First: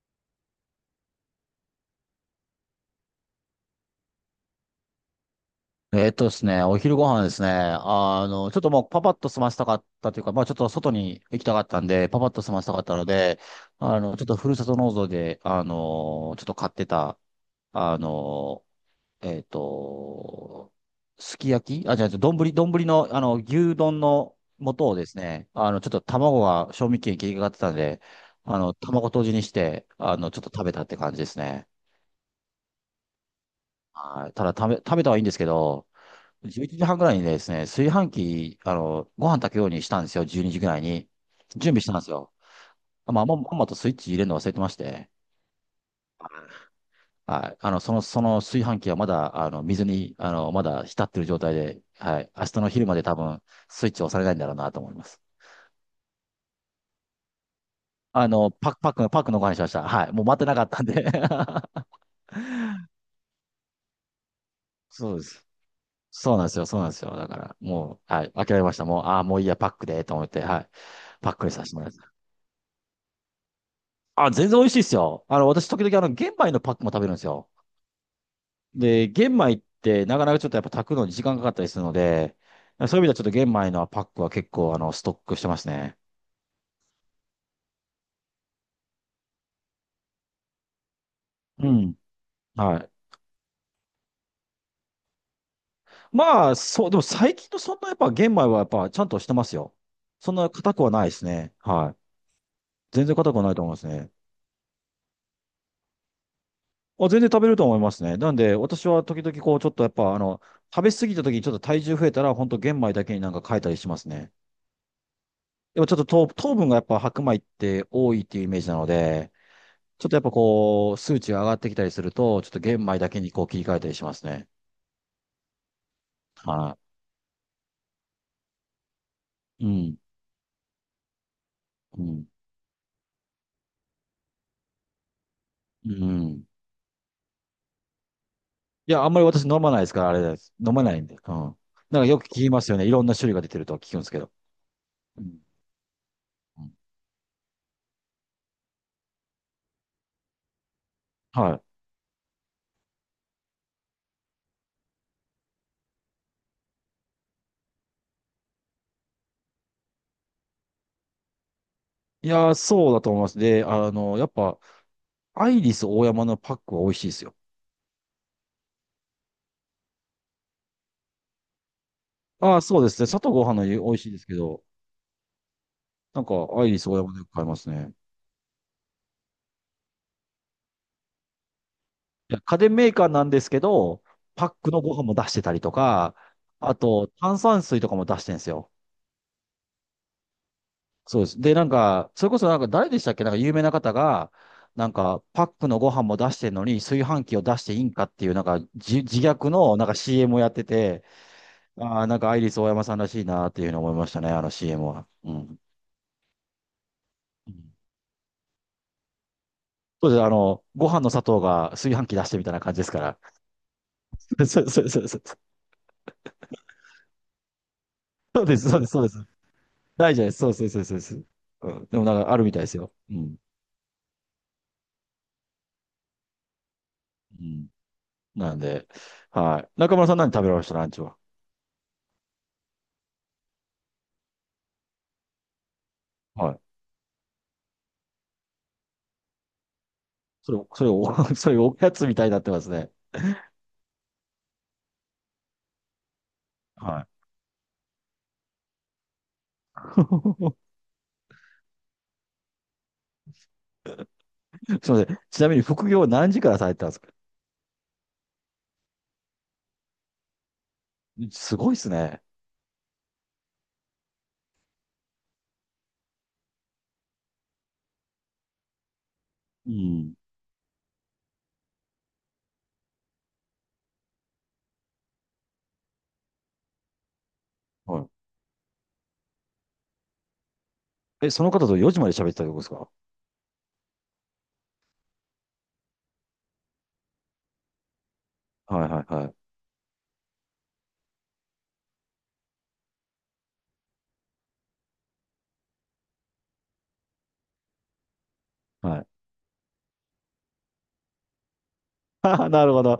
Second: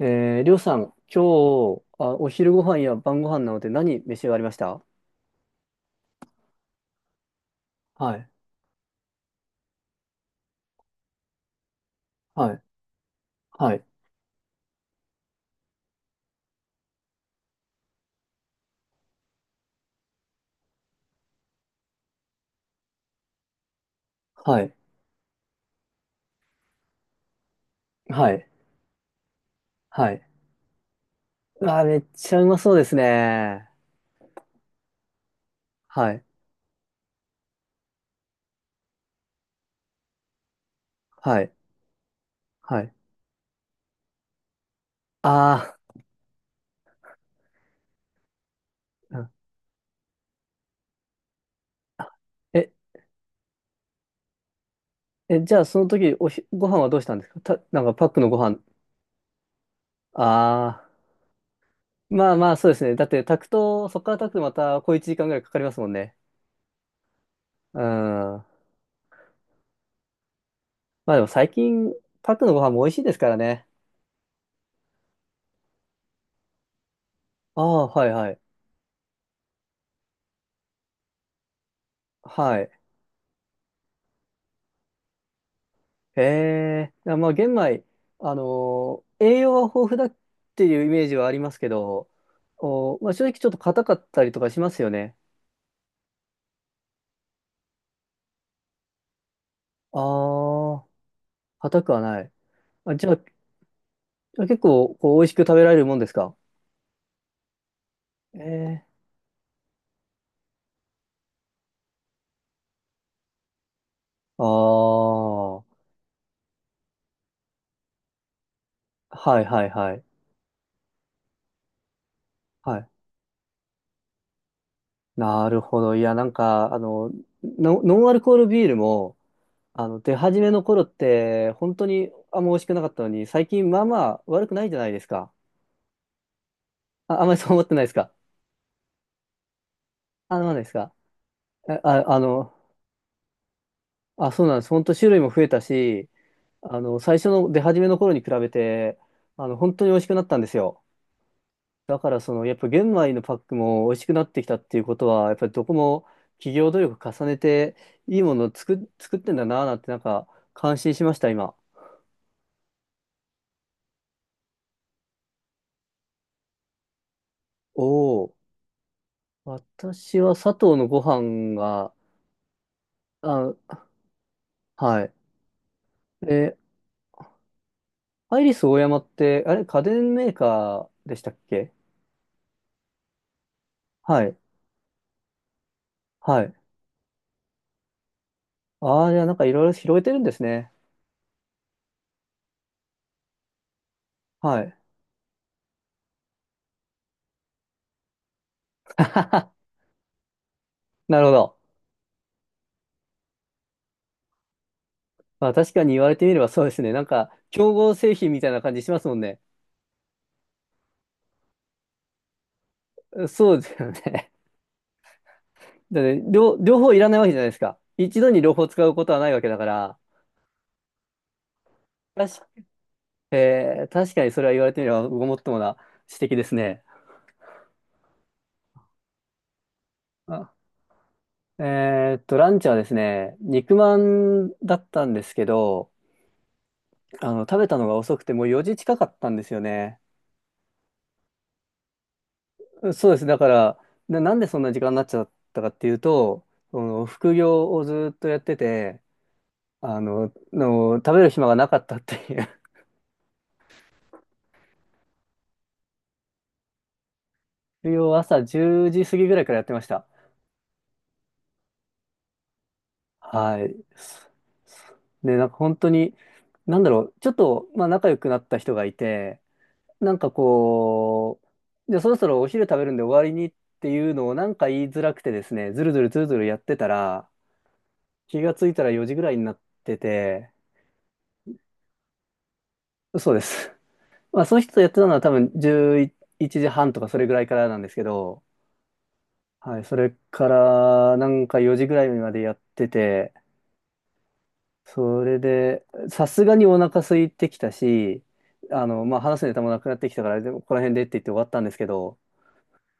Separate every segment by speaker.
Speaker 1: りょうさん、今日、お昼ご飯や晩ご飯なので何召し上がりました？
Speaker 2: えっとですね、お昼ご飯ですね。
Speaker 1: はい、
Speaker 2: ちょっともうパパッと済ませたかったというか、まあちょっと外に行きたかったんで、パパッと済
Speaker 1: はい、
Speaker 2: ませたかったので、
Speaker 1: はい、
Speaker 2: ちょっとふるさと納税で、ちょっと買ってた、あの、えっと、すき焼き、あ、じゃあ、丼の、牛丼の
Speaker 1: はい、
Speaker 2: 素をですね、ちょっと卵が賞味期限切りかかってたんで、
Speaker 1: はい、
Speaker 2: 卵とじにして、
Speaker 1: はい。
Speaker 2: ちょっと食べたって感じですね。
Speaker 1: あ、めっちゃうまそうですね。
Speaker 2: はい。ただ、食べたはいいんですけど、
Speaker 1: はい、
Speaker 2: 11時半ぐらいにですね、炊飯器、ご飯炊くようにしたんですよ、12時ぐらいに。
Speaker 1: はい、
Speaker 2: 準備したんですよ。
Speaker 1: はい。
Speaker 2: まあ、まんまとスイッチ入れるの忘れてまして、
Speaker 1: あ
Speaker 2: はい。その炊飯器はま
Speaker 1: ー、う
Speaker 2: だ、
Speaker 1: ん。
Speaker 2: 水に、まだ浸ってる状態で、
Speaker 1: あ
Speaker 2: はい。明日の
Speaker 1: え、
Speaker 2: 昼まで多分、スイッチ押されないんだろうなと思います。
Speaker 1: じゃあその時、ご飯はどうしたんですか？なんかパックのご飯？
Speaker 2: パックのご飯にしました。はい。もう待ってなかっ
Speaker 1: あ
Speaker 2: たん
Speaker 1: あ、
Speaker 2: で
Speaker 1: まあまあそうですね。だって炊くと、そこから炊くとまた小1
Speaker 2: そう
Speaker 1: 時
Speaker 2: で
Speaker 1: 間ぐらい
Speaker 2: す。
Speaker 1: かかりますもんね。
Speaker 2: そうなんですよ、そうなんですよ。だから、
Speaker 1: うん。
Speaker 2: もう、はい。
Speaker 1: ま
Speaker 2: 諦めました。もう、ああ、もういいや、パックで、と思って、はい。
Speaker 1: あでも
Speaker 2: パック
Speaker 1: 最
Speaker 2: にさせてもら
Speaker 1: 近、
Speaker 2: います。
Speaker 1: パックのご飯も美味しいですからね。
Speaker 2: あ、全然美味しいですよ。私、時々、玄米のパックも食べるんですよ。
Speaker 1: ああ、はい、はい。
Speaker 2: で、玄米って、なかなかちょっとやっぱ炊くのに時間かかったりするので、
Speaker 1: はい。
Speaker 2: そういう意味ではちょっと玄米のパックは結構、ストックしてますね。
Speaker 1: へえ、あ、まあ玄米、栄養は豊富だっていうイメージはあります
Speaker 2: う
Speaker 1: け
Speaker 2: ん。
Speaker 1: ど、
Speaker 2: はい。
Speaker 1: まあ、正直ちょっと硬かったりとかしますよね。
Speaker 2: まあ、そう、でも最近のそんなやっぱ玄米はやっぱちゃんとしてますよ。そんな硬く
Speaker 1: ああ、
Speaker 2: はないですね。
Speaker 1: 硬く
Speaker 2: はい。
Speaker 1: はない。あ、
Speaker 2: 全
Speaker 1: じゃ
Speaker 2: 然
Speaker 1: あ、じ
Speaker 2: 硬くはないと思いますね。
Speaker 1: ゃあ結構こう美味しく食べられるもんですか？
Speaker 2: あ、全然食べると思いますね。なん
Speaker 1: え
Speaker 2: で、
Speaker 1: え。
Speaker 2: 私は時々こう、ちょっとやっぱ、食べ過ぎた時にちょっと体重増えたら、本当玄米だけになんか変えたりしますね。
Speaker 1: ああ、は
Speaker 2: でもちょっと糖分がやっぱ白米って多いっていうイメージなの
Speaker 1: い
Speaker 2: で、
Speaker 1: はいはい。
Speaker 2: ちょっとやっぱこう、数値が上がってきたりすると、ちょっと玄
Speaker 1: はい。
Speaker 2: 米だけにこう切り替えたりしますね。
Speaker 1: なるほど。いや、なんか、
Speaker 2: は
Speaker 1: あの、ノンアルコールビールも、
Speaker 2: い。う
Speaker 1: あ
Speaker 2: ん。
Speaker 1: の、出始めの頃って、本当
Speaker 2: う
Speaker 1: に
Speaker 2: ん。
Speaker 1: あんま美味しくなかったのに、最近まあまあ悪くないじゃないですか。
Speaker 2: うん。
Speaker 1: あ、あんまりそう思ってないですか？
Speaker 2: いや、あんまり私飲まないですから、あれで
Speaker 1: あ、な
Speaker 2: す。
Speaker 1: んです
Speaker 2: 飲ま
Speaker 1: か？
Speaker 2: ないんで。うん。
Speaker 1: あ、
Speaker 2: なんか
Speaker 1: あ
Speaker 2: よ
Speaker 1: あ
Speaker 2: く聞き
Speaker 1: の、
Speaker 2: ますよね。いろんな種類が出てるとは聞くんですけ
Speaker 1: あ、
Speaker 2: ど。
Speaker 1: そうなんです。本当種類
Speaker 2: う
Speaker 1: も
Speaker 2: ん。
Speaker 1: 増えたし、
Speaker 2: うん。
Speaker 1: 最初の出始めの頃に比べて、本当に美味しくなったんですよ。
Speaker 2: は
Speaker 1: だから、やっぱ玄米のパックも美味しくなってきたっていうことは、やっぱりどこも企業努力重ねて、いいものを作ってんだなぁなんて、なんか、感心しました、今。
Speaker 2: い。いやー、そうだと思います。で、やっぱ、アイリスオーヤマのパックは美味しいですよ。
Speaker 1: おお、私は佐藤のご飯が、
Speaker 2: ああ、そうですね。砂糖ご飯の
Speaker 1: あ、
Speaker 2: 美味しいですけど、
Speaker 1: はい。
Speaker 2: なんか、
Speaker 1: え、
Speaker 2: アイリスオーヤマでよく買いますね。
Speaker 1: アイリスオーヤマって、あれ、家電メーカーでしたっけ？
Speaker 2: 家電メーカーなんですけど、
Speaker 1: はい。
Speaker 2: パックのご飯も出してたりとか、
Speaker 1: はい。
Speaker 2: あと炭酸水とかも出してるんですよ。
Speaker 1: ああ、じゃあなんかいろいろ広げてるんですね。
Speaker 2: そうです。で、なんか、それこそなんか誰でしたっけ、なんか有名な方が、
Speaker 1: はい。
Speaker 2: なんかパックのご飯も出してるのに炊飯器を出していいんかっていう、なんか自虐 のなんか CM をやってて、
Speaker 1: なるほど。
Speaker 2: ああ、なんかアイリスオーヤマさんらしいなっていうのを思いましたね、あの CM は。う
Speaker 1: まあ
Speaker 2: ん。
Speaker 1: 確かに言われてみればそうですね。なんか、
Speaker 2: う
Speaker 1: 競
Speaker 2: ん。
Speaker 1: 合製品みたいな感じしますもんね。
Speaker 2: そうです。ご飯の砂糖が炊飯器出してみたいな感じですから。
Speaker 1: そうですよね。
Speaker 2: そうそうそうそう。
Speaker 1: だって両方いらないわけじゃないですか。一度に
Speaker 2: そう
Speaker 1: 両
Speaker 2: で
Speaker 1: 方
Speaker 2: す、そう
Speaker 1: 使
Speaker 2: です、
Speaker 1: う
Speaker 2: そう
Speaker 1: こ
Speaker 2: で
Speaker 1: とは
Speaker 2: す。
Speaker 1: ないわけだから。
Speaker 2: ないじゃないです。そうそうそうそうそう。うん。でもなんかあ
Speaker 1: 確
Speaker 2: る
Speaker 1: か、
Speaker 2: みたいですよ。うん。
Speaker 1: 確かにそれは言われてみればごもっともな指摘ですね。
Speaker 2: うん。なんで、はい。中村さん、何食べ
Speaker 1: あ。
Speaker 2: られましたランチは？
Speaker 1: ランチはですね、肉まんだったんですけど、
Speaker 2: はい。
Speaker 1: 食べたのが遅くてもう4時近かったんですよね。
Speaker 2: それ、それお、それおやつみたいになってますね。
Speaker 1: そうです。だから、なんでそんな時間になっちゃったかっていうと、そ
Speaker 2: は
Speaker 1: の
Speaker 2: い。
Speaker 1: 副業をずっとやってて、食べる暇がなかったっていう。
Speaker 2: すみません。ちなみに副業は何時からされてたんですか？
Speaker 1: 副業を朝10時過ぎぐらいからやってました。
Speaker 2: すごいですね。
Speaker 1: はい。すで、なんか本当に、なんだろう、ちょっと、まあ仲良くなった人がいて、
Speaker 2: う
Speaker 1: な
Speaker 2: ん。
Speaker 1: んかこう、じゃあそろそろお昼食べるんで終わりにっていうのをなんか言いづらくてですね、ずるずるずるずるやってたら、
Speaker 2: は
Speaker 1: 気がついたら4時ぐらいになってて、
Speaker 2: い。え、その方と4時まで喋ってたってことですか？
Speaker 1: そうです。まあ、その人とやってたのは多分11時半とかそれぐらいからなんですけど、
Speaker 2: はいはいはい。
Speaker 1: はい、それからなんか4時ぐらいまでやってて、それで、さすがにお腹空いてきたし、
Speaker 2: はい。
Speaker 1: まあ、話すネタもなくなってきたから、でもここら辺でって言って終わったんですけど、
Speaker 2: なるほど。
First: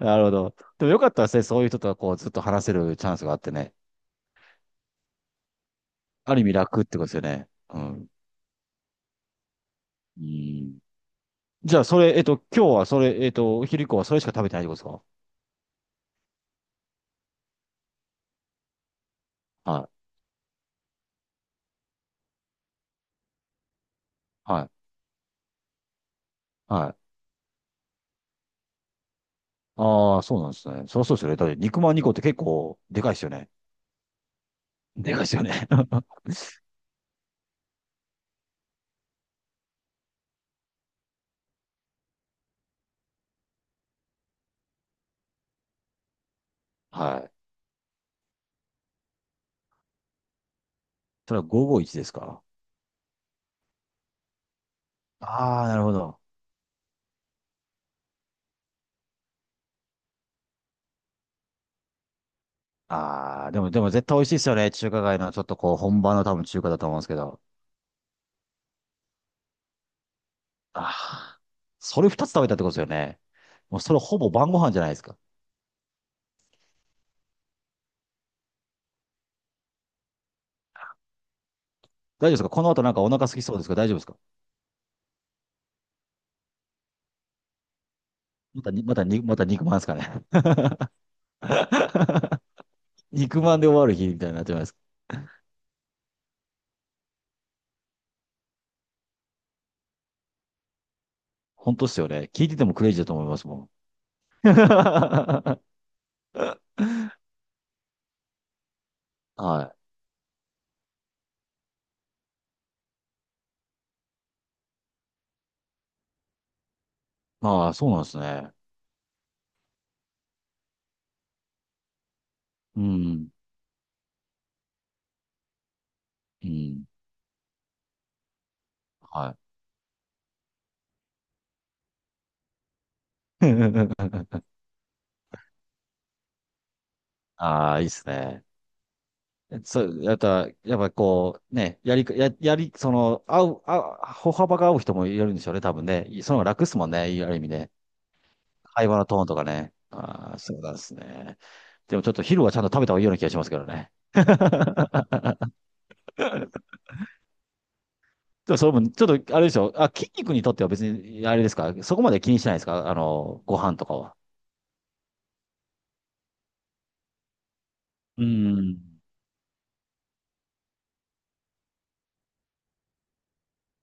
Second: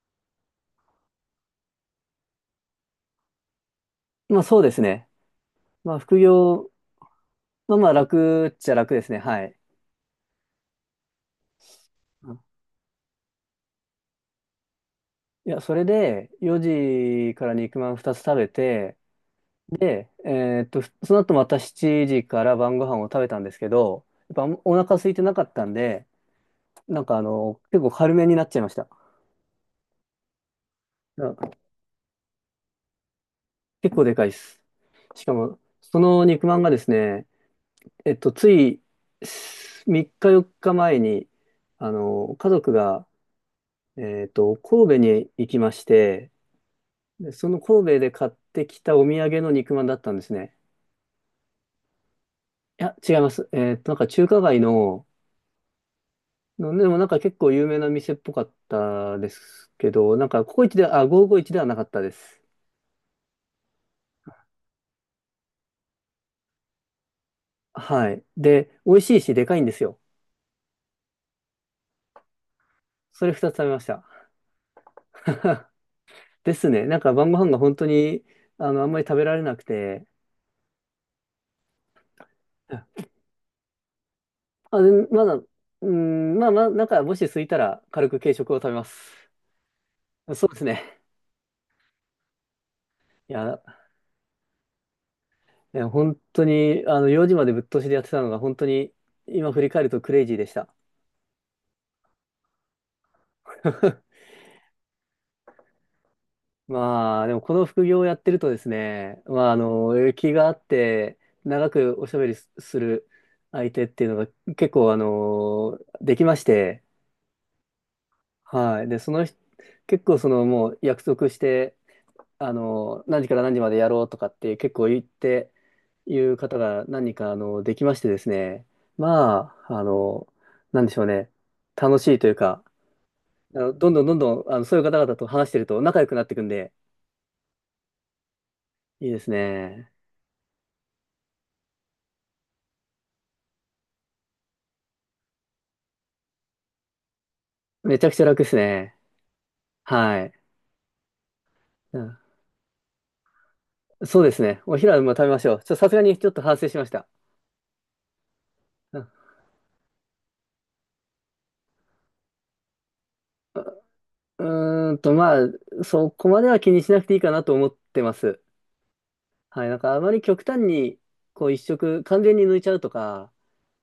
Speaker 2: なるほど。でもよかったですね。そういう人とはこうずっと話せるチャンスがあってね。
Speaker 1: まあ、そうですね。まあ、副
Speaker 2: ある意味
Speaker 1: 業、
Speaker 2: 楽ってことですよね。
Speaker 1: まあ、
Speaker 2: う
Speaker 1: まあ、
Speaker 2: ん。
Speaker 1: 楽っちゃ楽ですね。はい。
Speaker 2: うん。じゃあ、それ、
Speaker 1: うん。
Speaker 2: 今日はそれ、お昼以降はそれしか食べてないってことですか？
Speaker 1: いや、それで4時から肉まん2つ食べて、
Speaker 2: はい。
Speaker 1: で、その後また7時から晩ご飯を食べたんですけど、やっぱ
Speaker 2: は
Speaker 1: お
Speaker 2: い。
Speaker 1: 腹空いてなかったんで、
Speaker 2: はい。
Speaker 1: なんかあの、結構軽めになっちゃいました。
Speaker 2: ああ、そうなんですね。そりゃそうで
Speaker 1: う
Speaker 2: すよ
Speaker 1: ん。
Speaker 2: ね。だって肉まん2個って結構でかいですよね。
Speaker 1: 結構でかいです。
Speaker 2: でかい
Speaker 1: し
Speaker 2: で
Speaker 1: か
Speaker 2: すよね。
Speaker 1: も、その肉まんがですね、つい3日4日前に、あの、家族が、え神戸に行きまして、
Speaker 2: は
Speaker 1: で
Speaker 2: い。
Speaker 1: その神戸で買ってきたお土産の肉まんだったんですね。
Speaker 2: それは551ですか？
Speaker 1: いや、違います。なんか中華街の、
Speaker 2: ああ、なるほど。
Speaker 1: でもなんか結構有名な店っぽかったですけど、なんかココイチで、あ、551ではなかったです。
Speaker 2: ああ、でも絶対美味しいですよね。中華街のちょっとこう、本場の多分中華だと思うんですけど。
Speaker 1: はい。で、美味しいし、でかいんですよ。
Speaker 2: ああ、それ2つ食べたってことですよね。
Speaker 1: それ2つ食べま
Speaker 2: もう
Speaker 1: し
Speaker 2: それ
Speaker 1: た。
Speaker 2: ほぼ晩ご飯じゃないですか。
Speaker 1: ですね。なんか晩ご飯が本当に、あの、あんまり食べられなくて、
Speaker 2: 大丈夫ですか？この後なんかお腹空きそうですか？大丈夫ですか？
Speaker 1: あ、で、まだ、うーん、まあまあ、なんかもし空いたら軽く軽食を
Speaker 2: ま
Speaker 1: 食
Speaker 2: た
Speaker 1: べ
Speaker 2: に、
Speaker 1: ま
Speaker 2: また
Speaker 1: す。
Speaker 2: に、また肉まんですかね。
Speaker 1: そうですね。い
Speaker 2: 肉ま
Speaker 1: や、
Speaker 2: んで終わる日みたいになってますか？
Speaker 1: いや本当に、あの、4時までぶっ通しでやってたのが本当に、今振り返るとクレイジーでした。
Speaker 2: 本当っすよね。聞いててもクレイジーだと思いますもん。は
Speaker 1: まあ、でもこの副業をやってるとですね、まあ、
Speaker 2: い。
Speaker 1: 気があって、長くおしゃべりする相手っていうのが結構、できまして、
Speaker 2: ああ、そうなんですね。
Speaker 1: はい。で、その人、結構、その、もう約束して、
Speaker 2: う
Speaker 1: 何時
Speaker 2: ん。
Speaker 1: から何時までやろうとかって結構言って、いう
Speaker 2: う
Speaker 1: 方
Speaker 2: ん。
Speaker 1: が何人か、できましてですね、
Speaker 2: は
Speaker 1: まあ、なんでしょうね、楽しいというか、
Speaker 2: い。
Speaker 1: あのどんどんど んどん、そういう方々と話してると仲良くなっていくんで、
Speaker 2: ああ、いいっすね。
Speaker 1: いいです
Speaker 2: そ
Speaker 1: ね。
Speaker 2: う、やっぱこう、ね、やり、や、やり、その、合う、合う、歩幅が合う人もいるんでしょうね、多分ね。その方が楽っすもんね、ある意味ね。
Speaker 1: めちゃくちゃ楽です
Speaker 2: 会
Speaker 1: ね。
Speaker 2: 話のトーンとかね。
Speaker 1: はい。
Speaker 2: ああ、そうなんですね。で
Speaker 1: う
Speaker 2: もちょっ
Speaker 1: ん、
Speaker 2: と昼はちゃんと食べた方がいいような気がしますけどね。
Speaker 1: そうですね。お昼はまあ食べ ましょう。さすがにちょっと反省しました。
Speaker 2: でもそれも、
Speaker 1: う
Speaker 2: ちょ
Speaker 1: ん。
Speaker 2: っと、あれでしょ。あ、筋肉にとっては別に、あれですか。そこまで気にしないですか。ご飯とかは。
Speaker 1: まあ、そこまでは気にしなくていいかなと思ってま
Speaker 2: う
Speaker 1: す。
Speaker 2: ん。
Speaker 1: はい。なんかあまり極端に、こう一食完全に抜いちゃうとか、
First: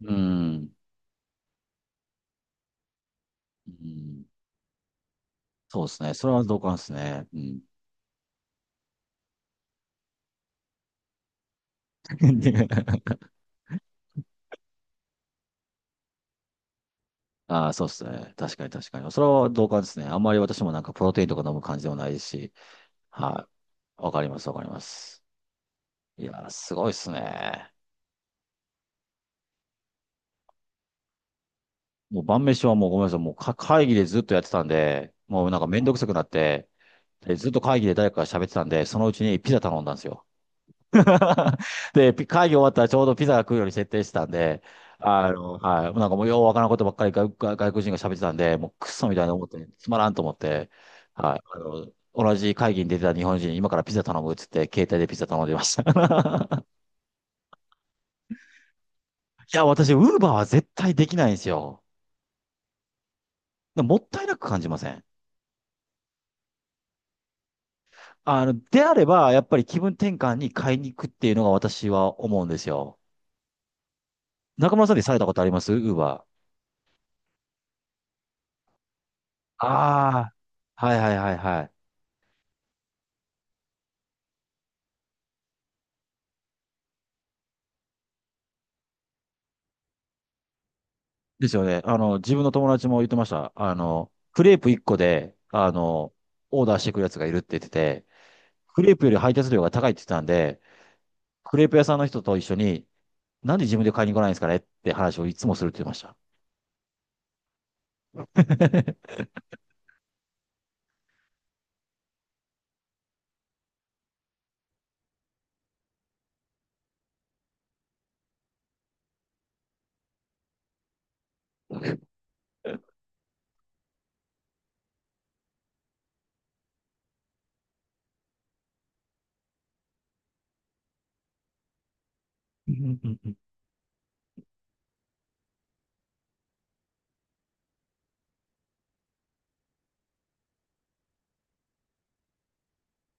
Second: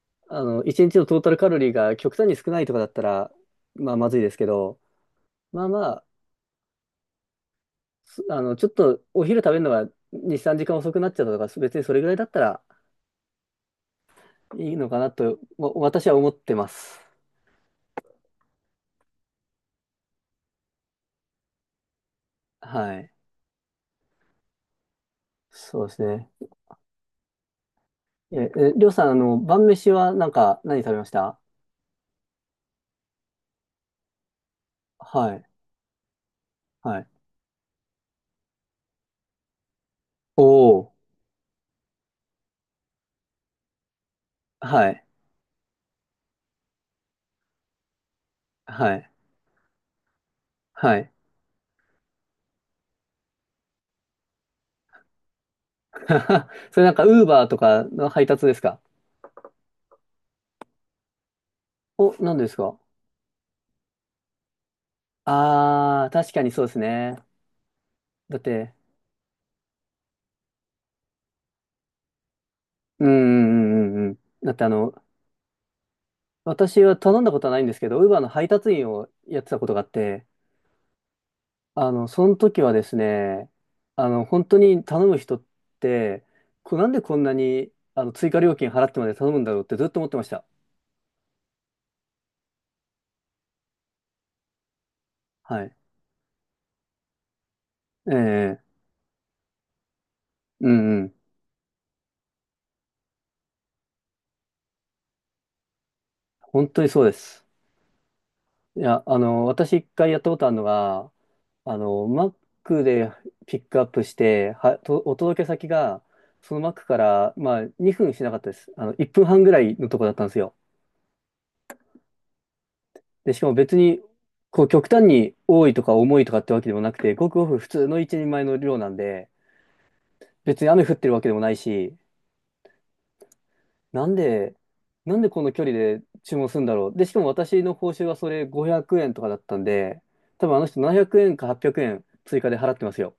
Speaker 2: う
Speaker 1: あの、
Speaker 2: ん。
Speaker 1: 一日のトータルカロリーが極端に少ないとかだったら、
Speaker 2: う
Speaker 1: まあまずい
Speaker 2: ん。
Speaker 1: ですけど、まあ
Speaker 2: そ
Speaker 1: ま
Speaker 2: うです
Speaker 1: あ、
Speaker 2: ね。それは同感ですね。うん。
Speaker 1: すあの、ちょっとお昼食べるのが2、3時間遅くなっちゃったとか、別にそれぐらいだったら いいのかなと、私は思ってます。
Speaker 2: ああ、そうですね。確かに、確かに。それは同感ですね。あんまり私もなんかプロテインとか飲む感じでもないですし。
Speaker 1: はい。
Speaker 2: はい。わかります、わかります。
Speaker 1: そうです
Speaker 2: い
Speaker 1: ね。
Speaker 2: やー、すごいですね。
Speaker 1: りょうさん、あの、晩飯はなんか何食べました？
Speaker 2: もう晩飯はもう、ごめんなさい、もう会議でずっとやってたんで、
Speaker 1: はい、
Speaker 2: もうなんかめんどくさくなって、
Speaker 1: はい。
Speaker 2: でずっと会議で誰かが喋ってたんで、そのうちにピザ頼んだんですよ。
Speaker 1: おー、
Speaker 2: で、会議終わったらちょうどピザが来るように設定してたんで、
Speaker 1: はい、
Speaker 2: はい。なんかもうようわからんことばっかり外国人が喋ってたんで、もう
Speaker 1: は
Speaker 2: クソ
Speaker 1: い、
Speaker 2: みたいな思って、つまらんと思って、
Speaker 1: はい。
Speaker 2: はい。同じ会議に出てた日本人に今からピザ頼むっつって、携帯でピザ頼んでました。い
Speaker 1: それなんか、ウーバーとかの配達ですか？
Speaker 2: や、私、ウーバーは絶対できないんですよ。
Speaker 1: お、何ですか？
Speaker 2: もったいなく感じません？
Speaker 1: あー、確かにそうですね。だって、
Speaker 2: であれば、やっぱり気分転換に買いに行くっていうのが私は思うんですよ。
Speaker 1: うんうんうんうんうん。だってあ
Speaker 2: 中村
Speaker 1: の、
Speaker 2: さんでされたことありますウーバ
Speaker 1: 私は頼んだことはないんですけど、ウーバーの配達員をやってた
Speaker 2: ー？
Speaker 1: こ
Speaker 2: あ
Speaker 1: とがあって、
Speaker 2: あー、はいはいはいはい。
Speaker 1: あの、その時はですね、あの、本当に頼む人って、なんでこんなにあの追加料金払ってまで頼むんだろうってずっと思ってました。
Speaker 2: ですよね。自分の友達も言ってました。クレープ1個で、
Speaker 1: はい。
Speaker 2: オーダーしてくるやつがいるって言ってて、
Speaker 1: ええ、
Speaker 2: クレープより配達料が高いって言ってたんで、
Speaker 1: うんうん。
Speaker 2: クレープ屋さんの人と一緒に、なんで自分で買いに来ないんですかねって話をいつもするって言ってました。
Speaker 1: 本当にそうです。いや、あ の、私一回やったことあるのが、あの、Mac でピックアップして、お届け先が、その Mac から、まあ、2分しなかったです。あの、1分半ぐらいのとこだったんですよ。で、しかも別に、こう、極端に多いとか重いとかってわけでもなくて、ごくごく普通の一人前の量なんで、別に雨降ってるわけでもないし、
Speaker 2: うんうんうん
Speaker 1: なんで、なんでこの距離で注文するんだろう。で、しかも私の報酬はそれ500円とかだったんで、多分あの人700円か800円追加で払ってますよ。